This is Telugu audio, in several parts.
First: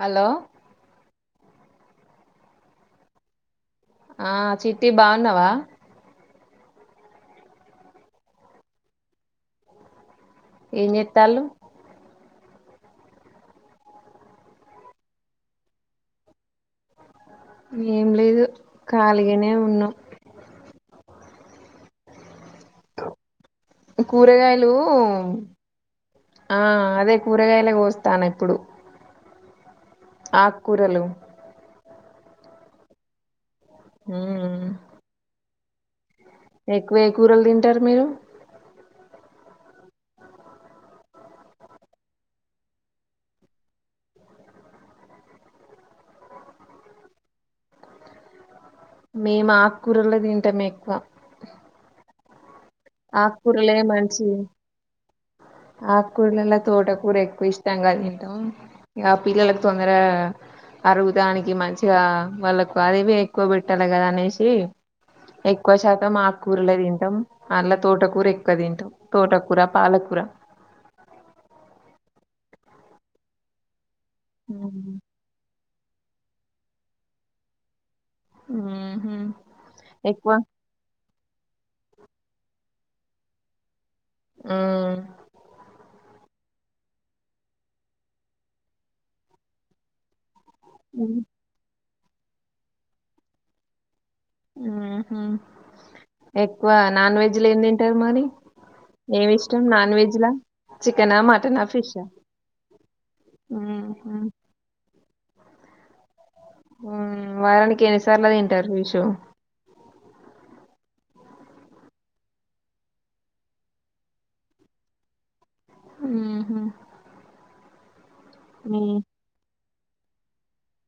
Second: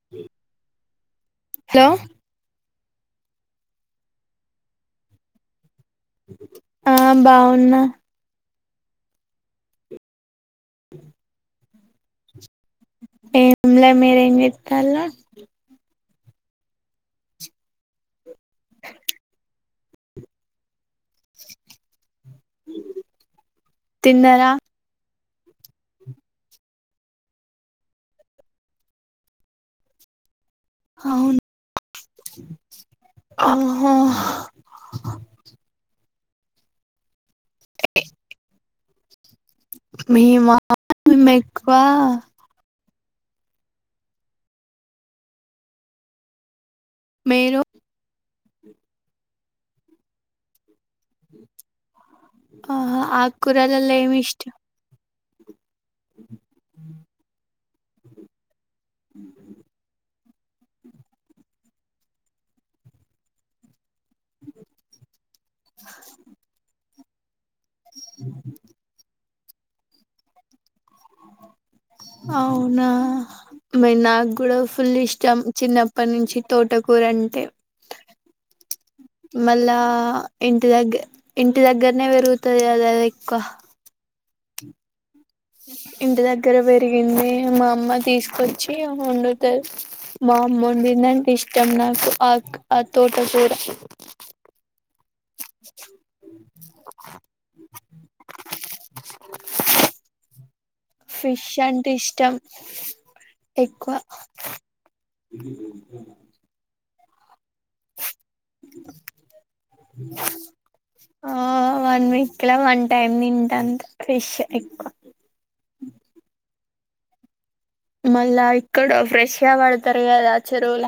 హలో హలో ఆ చిట్టి బాగున్నావా ఆ బాగున్నా ఏం చేతాలు ఏంలే మీరేం చేత్తాలు ఏం లేదు ఖాళీ గానే ఉన్నాం తిన్నారా కూరగాయలు ఆ అదే కూరగాయలు కోస్తన్న ఇప్పుడు ఆకుకూరలు హా హ్హ్ మ్మ్ ఎక్కువ ఏ కూరలు తింటారు మీరు మేమా మేము ఎక్కువ మీరు మేము ఆకుకూరలు కూడా తింటాం ఎక్కువ ఆహా ఆకుకూరలే ఆకురాలల్లా ఎమ్ మంచివి ఇష్టం ఆకుకూరలలో తోటకూర ఎక్కువ ఇష్టం గా తింటాం ఇగా పిల్లలకు తొందరగా అరుగడానికి మంచిగా వాళ్ళకు అవి ఎక్కువ పెడుతం కదా అనేసి ఎక్కువ శాతం ఆకుకూరలే తింటాం అన్లా తోటకూర ఎక్కువ తింటం తోటకూర పాలకూర అవునా అమ్మాయి నాకు కూడా ఉమ్. ఫుల్ ఇష్టం చిన్నప్పటి నుంచి తోటకూర అంటే ఊహు మళ్ళా ఎక్కువ ఇంటి దగ్గర ఇంటి దగ్గరనే పెరుగుతది కదా ఆది ఎక్కువ మ్మ్ హ్ ఇంటి దగ్గర పెరిగింది మా అమ్మ తీసుకొచ్చి వండుతది మా అమ్మ వండిదంటే ఇష్టం నాకు ఆ తోట కూర ఎక్కువ నాన్ వెజ్ లు ఏమి తింటారు మరి ఏమి ఇష్టం నాన్ వెెజ్లా చికెనా మటనా అంటే ఫిష్ ఆ ఇష్టం ఎక్కువ వారానికి ఎన్నిసార్లు తింటారు ఫిష్ ఆ వన్ వీక్లా వన్ టైమ్ తింట అంతే ఫిష్ ఎక్కువ హ్హ్మ్ మళ్ళా ఇక్కడ ఫ్రెష్ గా పడతారు కదా చెరువుల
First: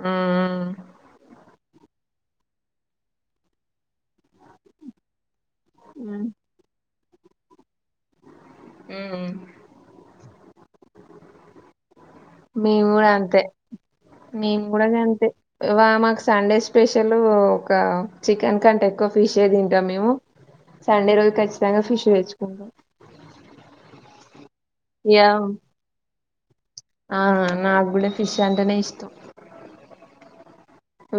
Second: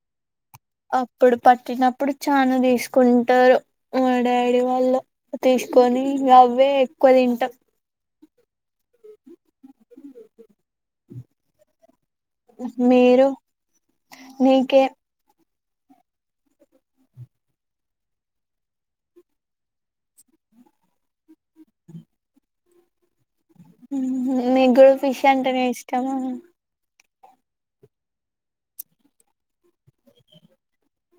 మ్ హు అప్పుడు పట్టినప్పుడు చాన తీసుకుంటారు మా డాడీ వాళ్ళు కొని ఊమ్ ఇగ అవ్వే ఎక్కువ తింటాం మ్మ్ హ్హ్ నేను మీరు నీకే కూడా అంతే మాకు సండే స్పెషల్ చికెన్ కంటే ఎక్కువ ఫిష్ తింటం మేము సండే రోజు ఖచ్చితంగా ఫిష్ తేచ్చుకుంటాం మీకు కూడా ఫిష్ అంటేనే ఇష్టమా ఆ ఆ నాకు కూడా ఫిష్ అంటేనే ఇష్టం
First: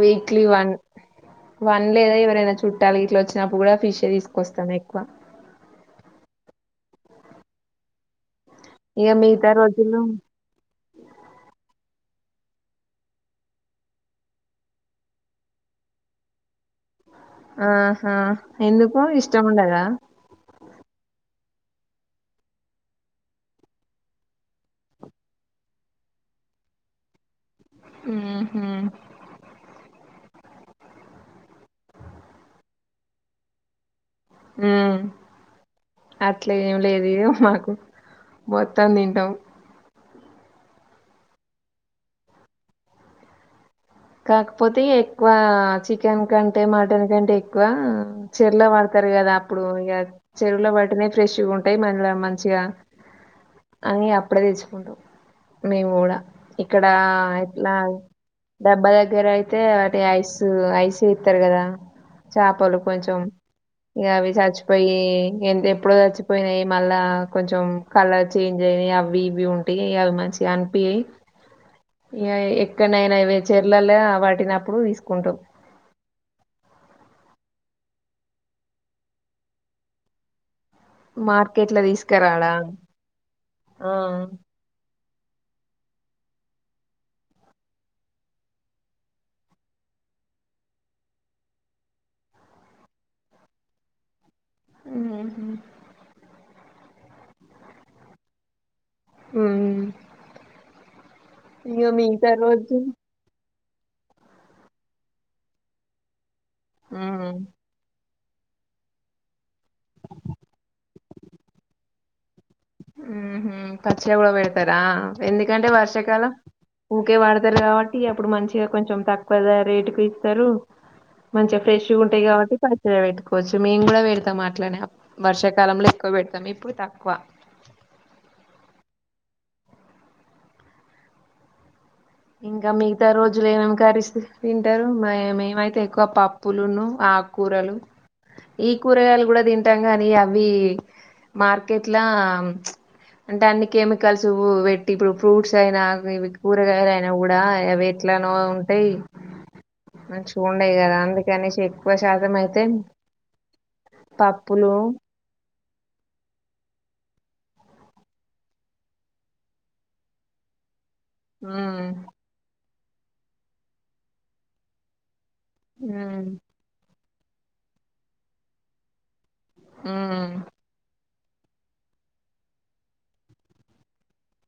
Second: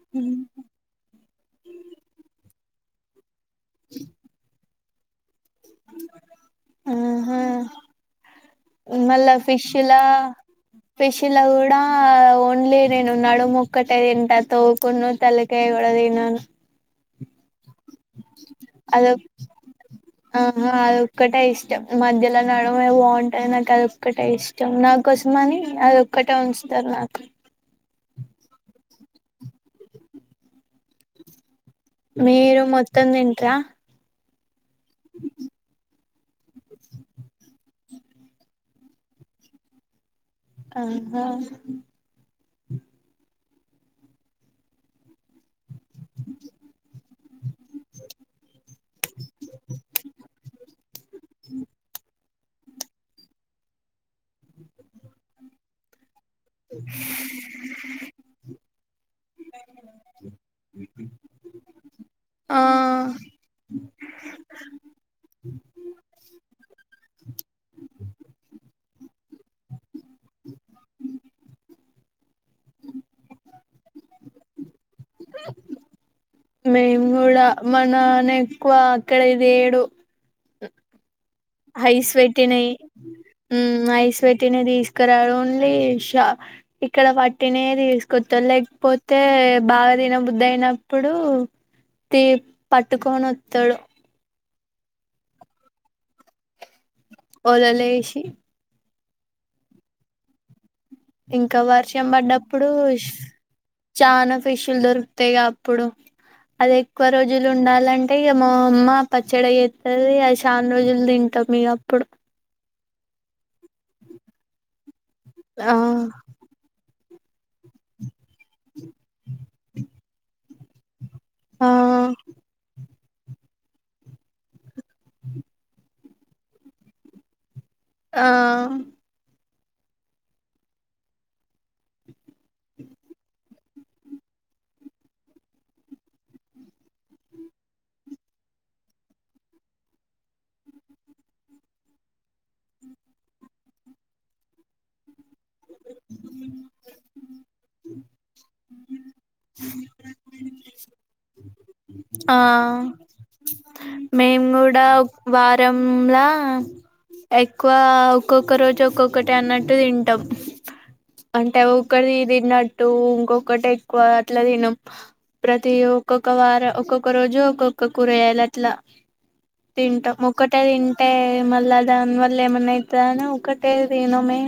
వీక్లీ వన్ లేదా ఎవరైనా చుట్టాలు గిట్ల వచ్చినప్పుడు అప్పుడు కూడా ఫిషే తీసుకొస్తాము ఎక్కువ ఆ హా ఇక మళ్ళా మిగతా ఫిష్లా రోజుల్లో లా ఫిష్లాలా కూడా ఓన్లీ నేను నడుము ఒకటే తింటా తోక, తల కూడా తినను ఆహా ఎందుకు అదే ఇష్టం ఉండదా ఆ అదొక్కటే తీసు ఇష్టం మధ్యలో నడుమే బాగుంటది నాకు అదోక్కటే ఇష్టం నాకోసం అని అదోక్కటే ఉంచుతరు ఇగా నాకు మ్మ్ హ్హ్ మీరు మొత్తం దింట్రా మ్మ్ అట్లా ఏం లేదు ఇగా మాకు మొత్తం తింటాం ఆహా కాకపోతే ఎక్కువ చికెన్ కంటే మటన్ కంటే ఎక్కువ చెరులో పడతారు కదా అప్పుడు ఇగ చెరువులో ప ట్టినవి ఫ్రెషగా ఉంటాయి మల్లా మాం చిగా అని అప్పుడే తెచ్చుకుంటాం మేము కూడా ఇక్కడ ఎట్లా డబ్బా దగ్గర అయితే వాటి ఐసు ఐసే ఇత్తరు కదా ఆ చాపలు కొంచెం ఇక అవి చచ్చిపోయి ఎ ఎప్పుడో చచ్చిపోయినాయి మళ్ళా కొంచెం కలర్ చేంజ్ అయి అవి ఇవి ఉంటాయి ఇ అవి మంచిగా అనిపియి ఇక ఎక్కడనైనా ఇవి చెర్లల్లో పట్టినప్పుడు తీసుకుంటాం మేము కూడా మా నాన్న ఎక్కువ అక్కడే తేడు మార్కెట్ల తీసుకురాడా హైస్వేటినవి మ్ ఆ ఐస్ పెట్నవి తీస్ కారాడు ఓన్లీ షా ఇక్కడ పట్టినేవి తీసుకొత్తారు లేకపోతే బాగా దిన బుద్ధి అయినప్పుడు తి పట్టుకొనొత్తాడు ఉమ్ హ్మ్ ఓలల ఎసి ఉమ్ ఇంకా ఇగ వర్షం మిగతా పడ్డప్పుడు రోజు చనాా ఫిష్యులు దొరుకుతయి గా అప్పుడు అది ఎక్కువ ఉహు రోజులు ఉండాలంటే ఇగ మా అమ్మ పచ్చడి అయి చెత్తది అ చాన్ రోజులు తింటాం ఇగ అప్పుడు ఉమ్ హ్మ్ పచ్చిగా కూడా బేడతారా ఎందుకంటే ఆ వర్షాకాలం ఊకే వాడతారు కాబట్టి అప్పుడు మంచిగా కొంచెం తక్కువగా రేట్ కి ఇస్తారు మంచిగ ఆ ఫ్రెష్గా ఉంటాయి కాబట్టి పచ్చడి పెట్టుకోవచ్చు మేము కూడా పెడతాం అట్లనే వర్షాకాలంలో ఎక్కువ పెడతాం ఇప్పుడు తక్కువ ఆ ఇంకా మిగతా రోజులు ఏం ఏం కర్రీస్ తింటారు మే మేమైతే ఎక్కువ పప్పులును ఆకూరలు ఈ కూరగాయలు కూడా తింటాం గానీ అవి మార్కెట్లా అంటే అన్ని కెమికల్స్ వేట్టి ఇప్పుడు ఫ్రూట్స్ అయినా ఇవి కూరగాయలు అయినా కూడా అవి ఎట్లానో ఉంటాయి అ మంచిగా ఉండయి కదా అందుకనెసి ఎక్కువ శాతం ఆ అయితే మేము పప్పులు కూడా వారంలా ఎక్కువ ఒక్కొక్క రోజు ఒక్కొక్కటి అన్నట్టు తింటాం అంటే అది ఉమ్ ఒకటి తిన్నట్టు ఇంకొకటి ఎక్కువ అట్లా తినం ప్రతి ఒక్కొక్క ఉమ్ వార ఒక్కొక్క రోజు ఒక్కొక్క కూరగాయలు అట్లా తింటా ఉమ్ ఒకటే తి అంటే మళ్ళా దాని వల్ల ఏమన్నాయితాది అని ఒకటే తినం మే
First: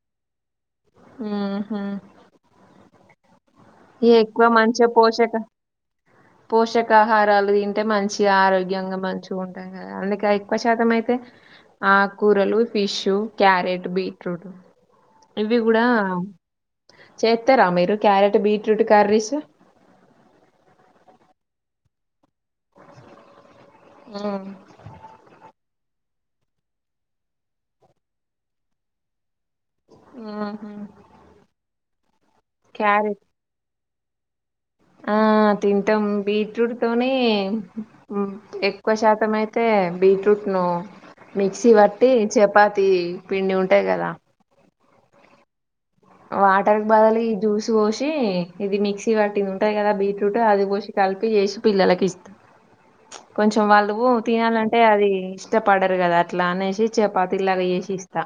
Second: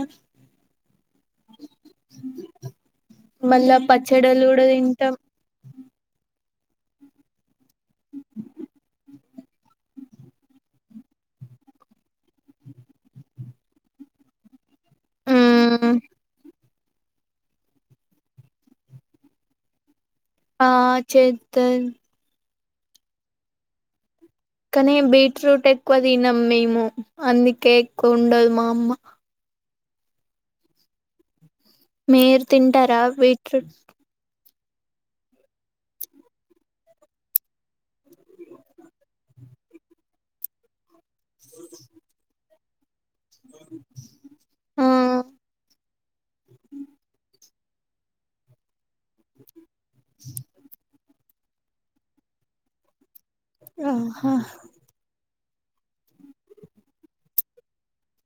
ఉమ్ హ్మ్ మళ్ళా ఈ ఎక్కువ పచ్చడలు కూడా మంచిగా తింటాం పోషక పోషకాహారాలు తింటే మంచిగా ఆరోగ్యంగా మంచి కొంటాం కదా అందుకే ఎక్కువ శాతం అయితే ఆకూరలు ఫిషూ క్యారెట్ బీట్రూట్ ఇవి కూడా చేత్తరా మీరు క్యారెట్ బీట్ బీట్రూట్ కర్రీస్ ఆ చేద్దన్ ఉమ్ కానీ బీట్రూట్ ఎక్కువ, తినం మేము అందుకే ఎక్కువ వండదు మా అమ్మ ఉమ్ హ్మ్ మీరు తింటార బీట్రూట్ ఆ తింటాం, బీట్రూట్ తోని ఉమ్ ఎక్కువ శాతం అయితే, బీట్రూట్ ను మిక్సీ పట్టి చపాతి పిండి ఉంటాయి కదా ఆ వాటర్కి బాదలు ఈ జ్యూస్ పోసి ఇది మిక్సీ పట్టింది ఉంటాది, కదా బీట్రూట్ అది పోసి కలిపి చేసి పిల్లలకి ఇస్తా కొంచెం వాళ్లు ఆహా తినాలంటే అది ఇష్టపడరు కదా అట్లా అనేసి చపాతిలాగా చేసి ఇస్తా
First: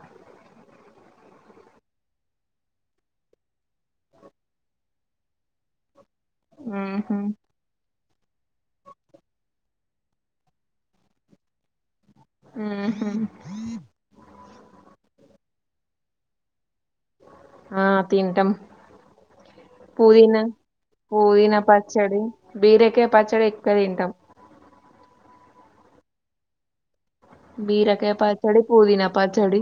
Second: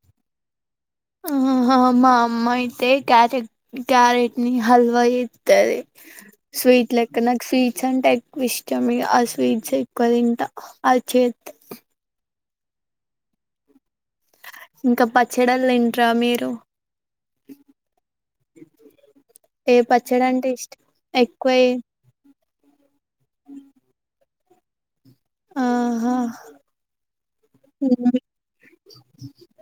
ఆహా మా అమ్మ అయితే, క్యారెట్ క్యారెట్ ని హల్వా చేత్తది. స్వీట్ మ్మ్హ్ లెక్క నాకు స్వీట్స్ అంటే, ఎక్కువ ఇష్టం ఆ స్వీట్స్ ఎ క్కువతింటా అది చేత్తే ఉ హు ఇంకా పచ్చడల్ తింటారా మీరు ఆ తింటాం ఏ పచ్చడి పుదీనా, అంటే ఇష్టం ఎక్కువ పుదీనా పచ్చడి బీరకాయ పచ్చడి ఎక్కువ తింటాం. ఆహా బీరకాయ పచ్చడి, పుదీనా పచ్చడి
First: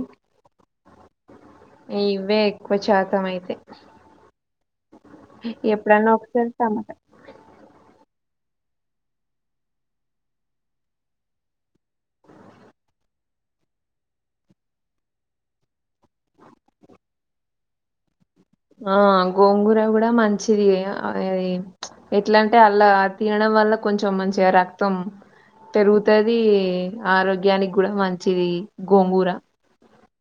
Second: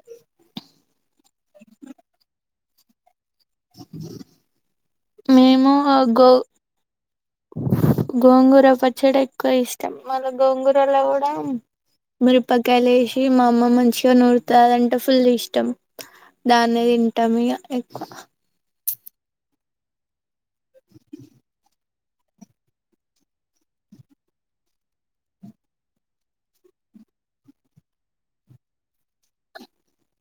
ఇవే ఎక్కువ శాతం అయితే మేము ఎప్పుడన్నా గో ఒకసారి టమాట గోంగూర పచ్చడ, ఎక్కువ ఇష్టం మళ్ళ గోంగూరలో కూడా మీరిపకాయలు ఎసి మా అమ్మ మంచిగా నూరుతదంటే ఫుల్ ఇష్టం దాన్నే తింటాం ఇగ ఎక్కువ ఆ గోంగూర కూడా మంచిది. ఆ యి ఎట్లాంటే అలా తినడం వల్ల కొంచెం మంచిగా రక్తం పెరుగుతది ఆరోగ్యానికి కూడా మంచిది గోంగూర [unintelligible]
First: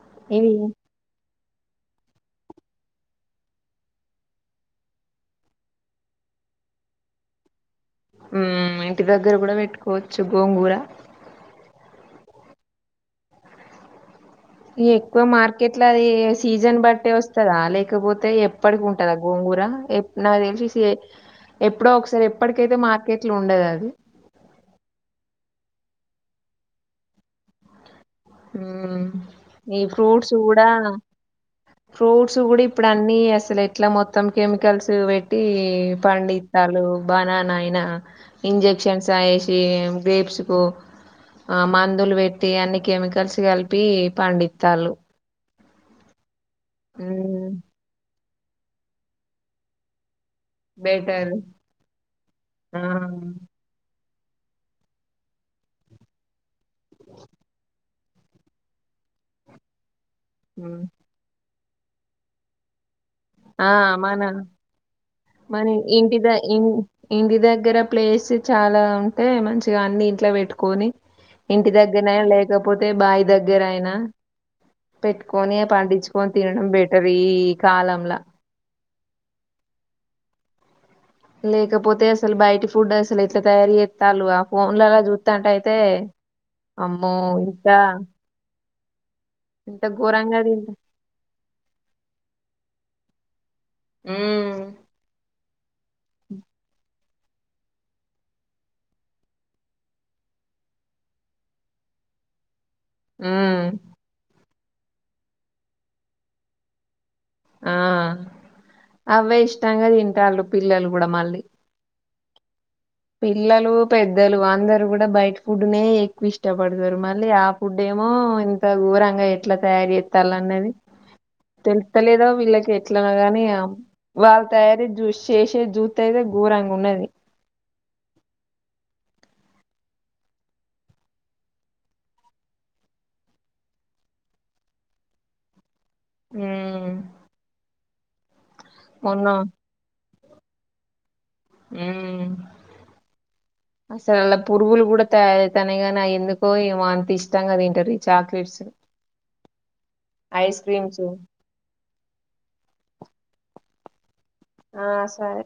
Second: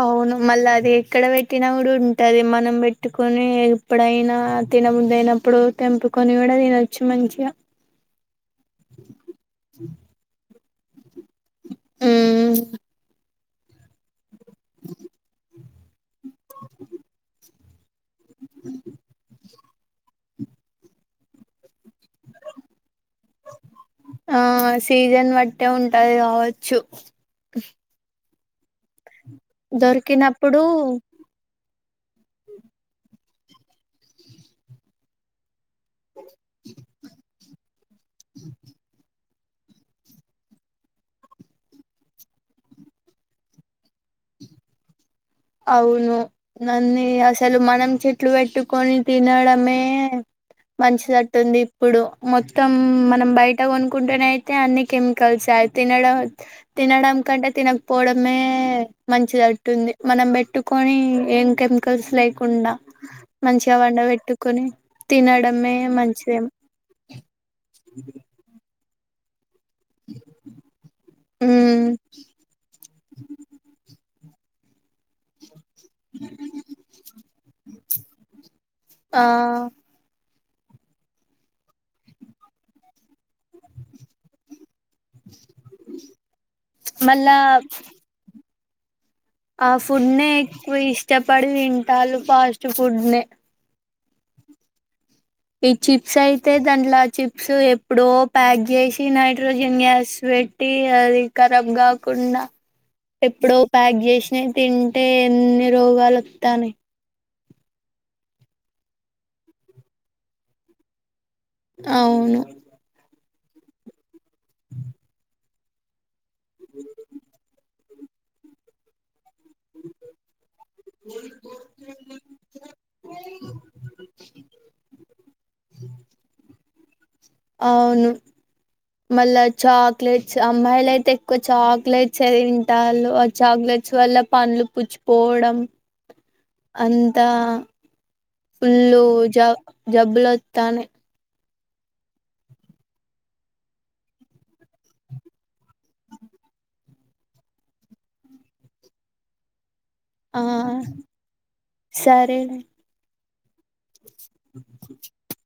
అవును ఇది మళ్ళా అది ఎక్కడ పెట్ ట్టినకూడా ఉంటది, మనం పెట్టుకొని ఎప్పుడైనా తినబుద్ధి అయినప్పుడు తెంపుకొని కూడా తినొచ్చు మంచిగా ఉమ్ ఇంటి దగ్గర కూడా పెట్టుకోవచ్చు గోంగూర ఉమ్ ఇగ ఎక్కువ మార్కెట్ల అది సీజన్ బట్టటి వస్తందా లేక కపోతే ఎప్పటికి ఉంటదా, గోంగూర నాకు తెలిసి సి ఎప్ ప్పుడో ఒకసారి ఎప్పడికైతే మార్కెట్ల ఉండదు, అది ఉంటే ఉంటాది, కావచ్చు ఉమ్ ఈ ఫ్రూట్స్ దొరికినప్పుడు కూడా ఫ్రూట్స్ కూడా ఇప్పుడు, అన్ని అసలు ఎట్లా మొత్తం కెమికల్స్ పెట్టి ఈ పండితళ్లు బన్నానా అయినా ఇంజక్షన్స్ఆ ఏష్ ఎం గ్రేప్స్ కు ఆ మందులు పెట్టి అన్ని కెమికల్స్ కలిపి పండితలు అవును నన్నీ అసలు మనం చేట్ ఎట్లు పెట్టుకొని తినడమే బెటర్ మంచిదట్టుంది, ఇప్పుడు మొత్తం ఆ మనం బయట కొను కుంటేనే అయితే అన్ని కెమికల్స్ ఎ అయి తినడం తినడం కంటే తినకు పోవడమే మంచిదట్టుంది మనం ఉమ్. పెట్టుకొని ఏంకె కెమికల్స్ లేకుండా, ఆ మంచిగా పండ పెట్టుకొని, మన ఇంటి ద ఇంటి దగ్గర ప్లేస్ చాలా ఉంటే మంచి, ఇగ అన్ని ఇంట్లో పెట్టుకొని ఇంటి ఉమ్ దగ్గరయినా లేకపోతే బాయి దగ్గరయినా పెట్టుకొని పండించుకొని తినడం బెటర్ ఈ కాలంలా ఆ లేకపోతే అసలు బయటి ఫుడ్ అసలు ఎట్లా తయారు చేత్తలు ఆ ఫో ఫోన్న్లలా చూత్తటయితే అమ్మో మళ్ళా ఇంకా ఆ ఫుడ్ నే తింట ఎక్కువ ఇష్టపడి తింటాళ్లు ఫాస్ట్ ఫుడ్ నే ఊ ఈ చిప్స్ అయితే దాండ్లా చిప్ సో ఎప్పుడో ప్యాక్ చేసి నైట్రోజన్ గ్యాస్ పెట్టి అది ఖరాబ్ కాకుండా ఉమ్ ఎప్పుడో ప్యాక్ చేసినవి తింటే ఎన్ని రోగాలు వతనయ్ ఆ అవే ఇష్టంగా తింటలు పిల్లలు కూడా మళ్ళీ అవును పిల్లలు పెద్దలు అందరు కూడా బయట ఫుడ్నే ఎక్కువ ఇష్టపడతారు మళ్ళీ ఆ ఫుడ్ డేమో ఇంత ఘోరంగా ఎట్ల తయారు చేతలన్నది తెలుతలేదో వీళ్ళకి ఎట్లనొ గని ఇగ వాళ్ తయారీ జూసి చేసే జూతే అయితే గోరంగ్ ఉన్నది అవును మళ్ళా చాక్లెట్స్ అమ్మాయిల అయితే ఎక్కువ చాక్లెట్స్ ఏ తింటలు ఆ చాక్ క్లేట్స్ వల్ల పండ్లు పుచ్చిపోవడం ఉమ్ అంత ఫుల్లు మొన్న జ జబ్బులొతనయ్ ఊ అసలు అలా పురుగులు కూడా తయారయితనయ్ గని అయి ఎందుకో ఏమో అంత ఇష్టంగా తింటారు ఈ చాక్లెట్స్ ఉ ఆ ఐస్ క్రీమ్స్ ఊ సరే ఆ సరే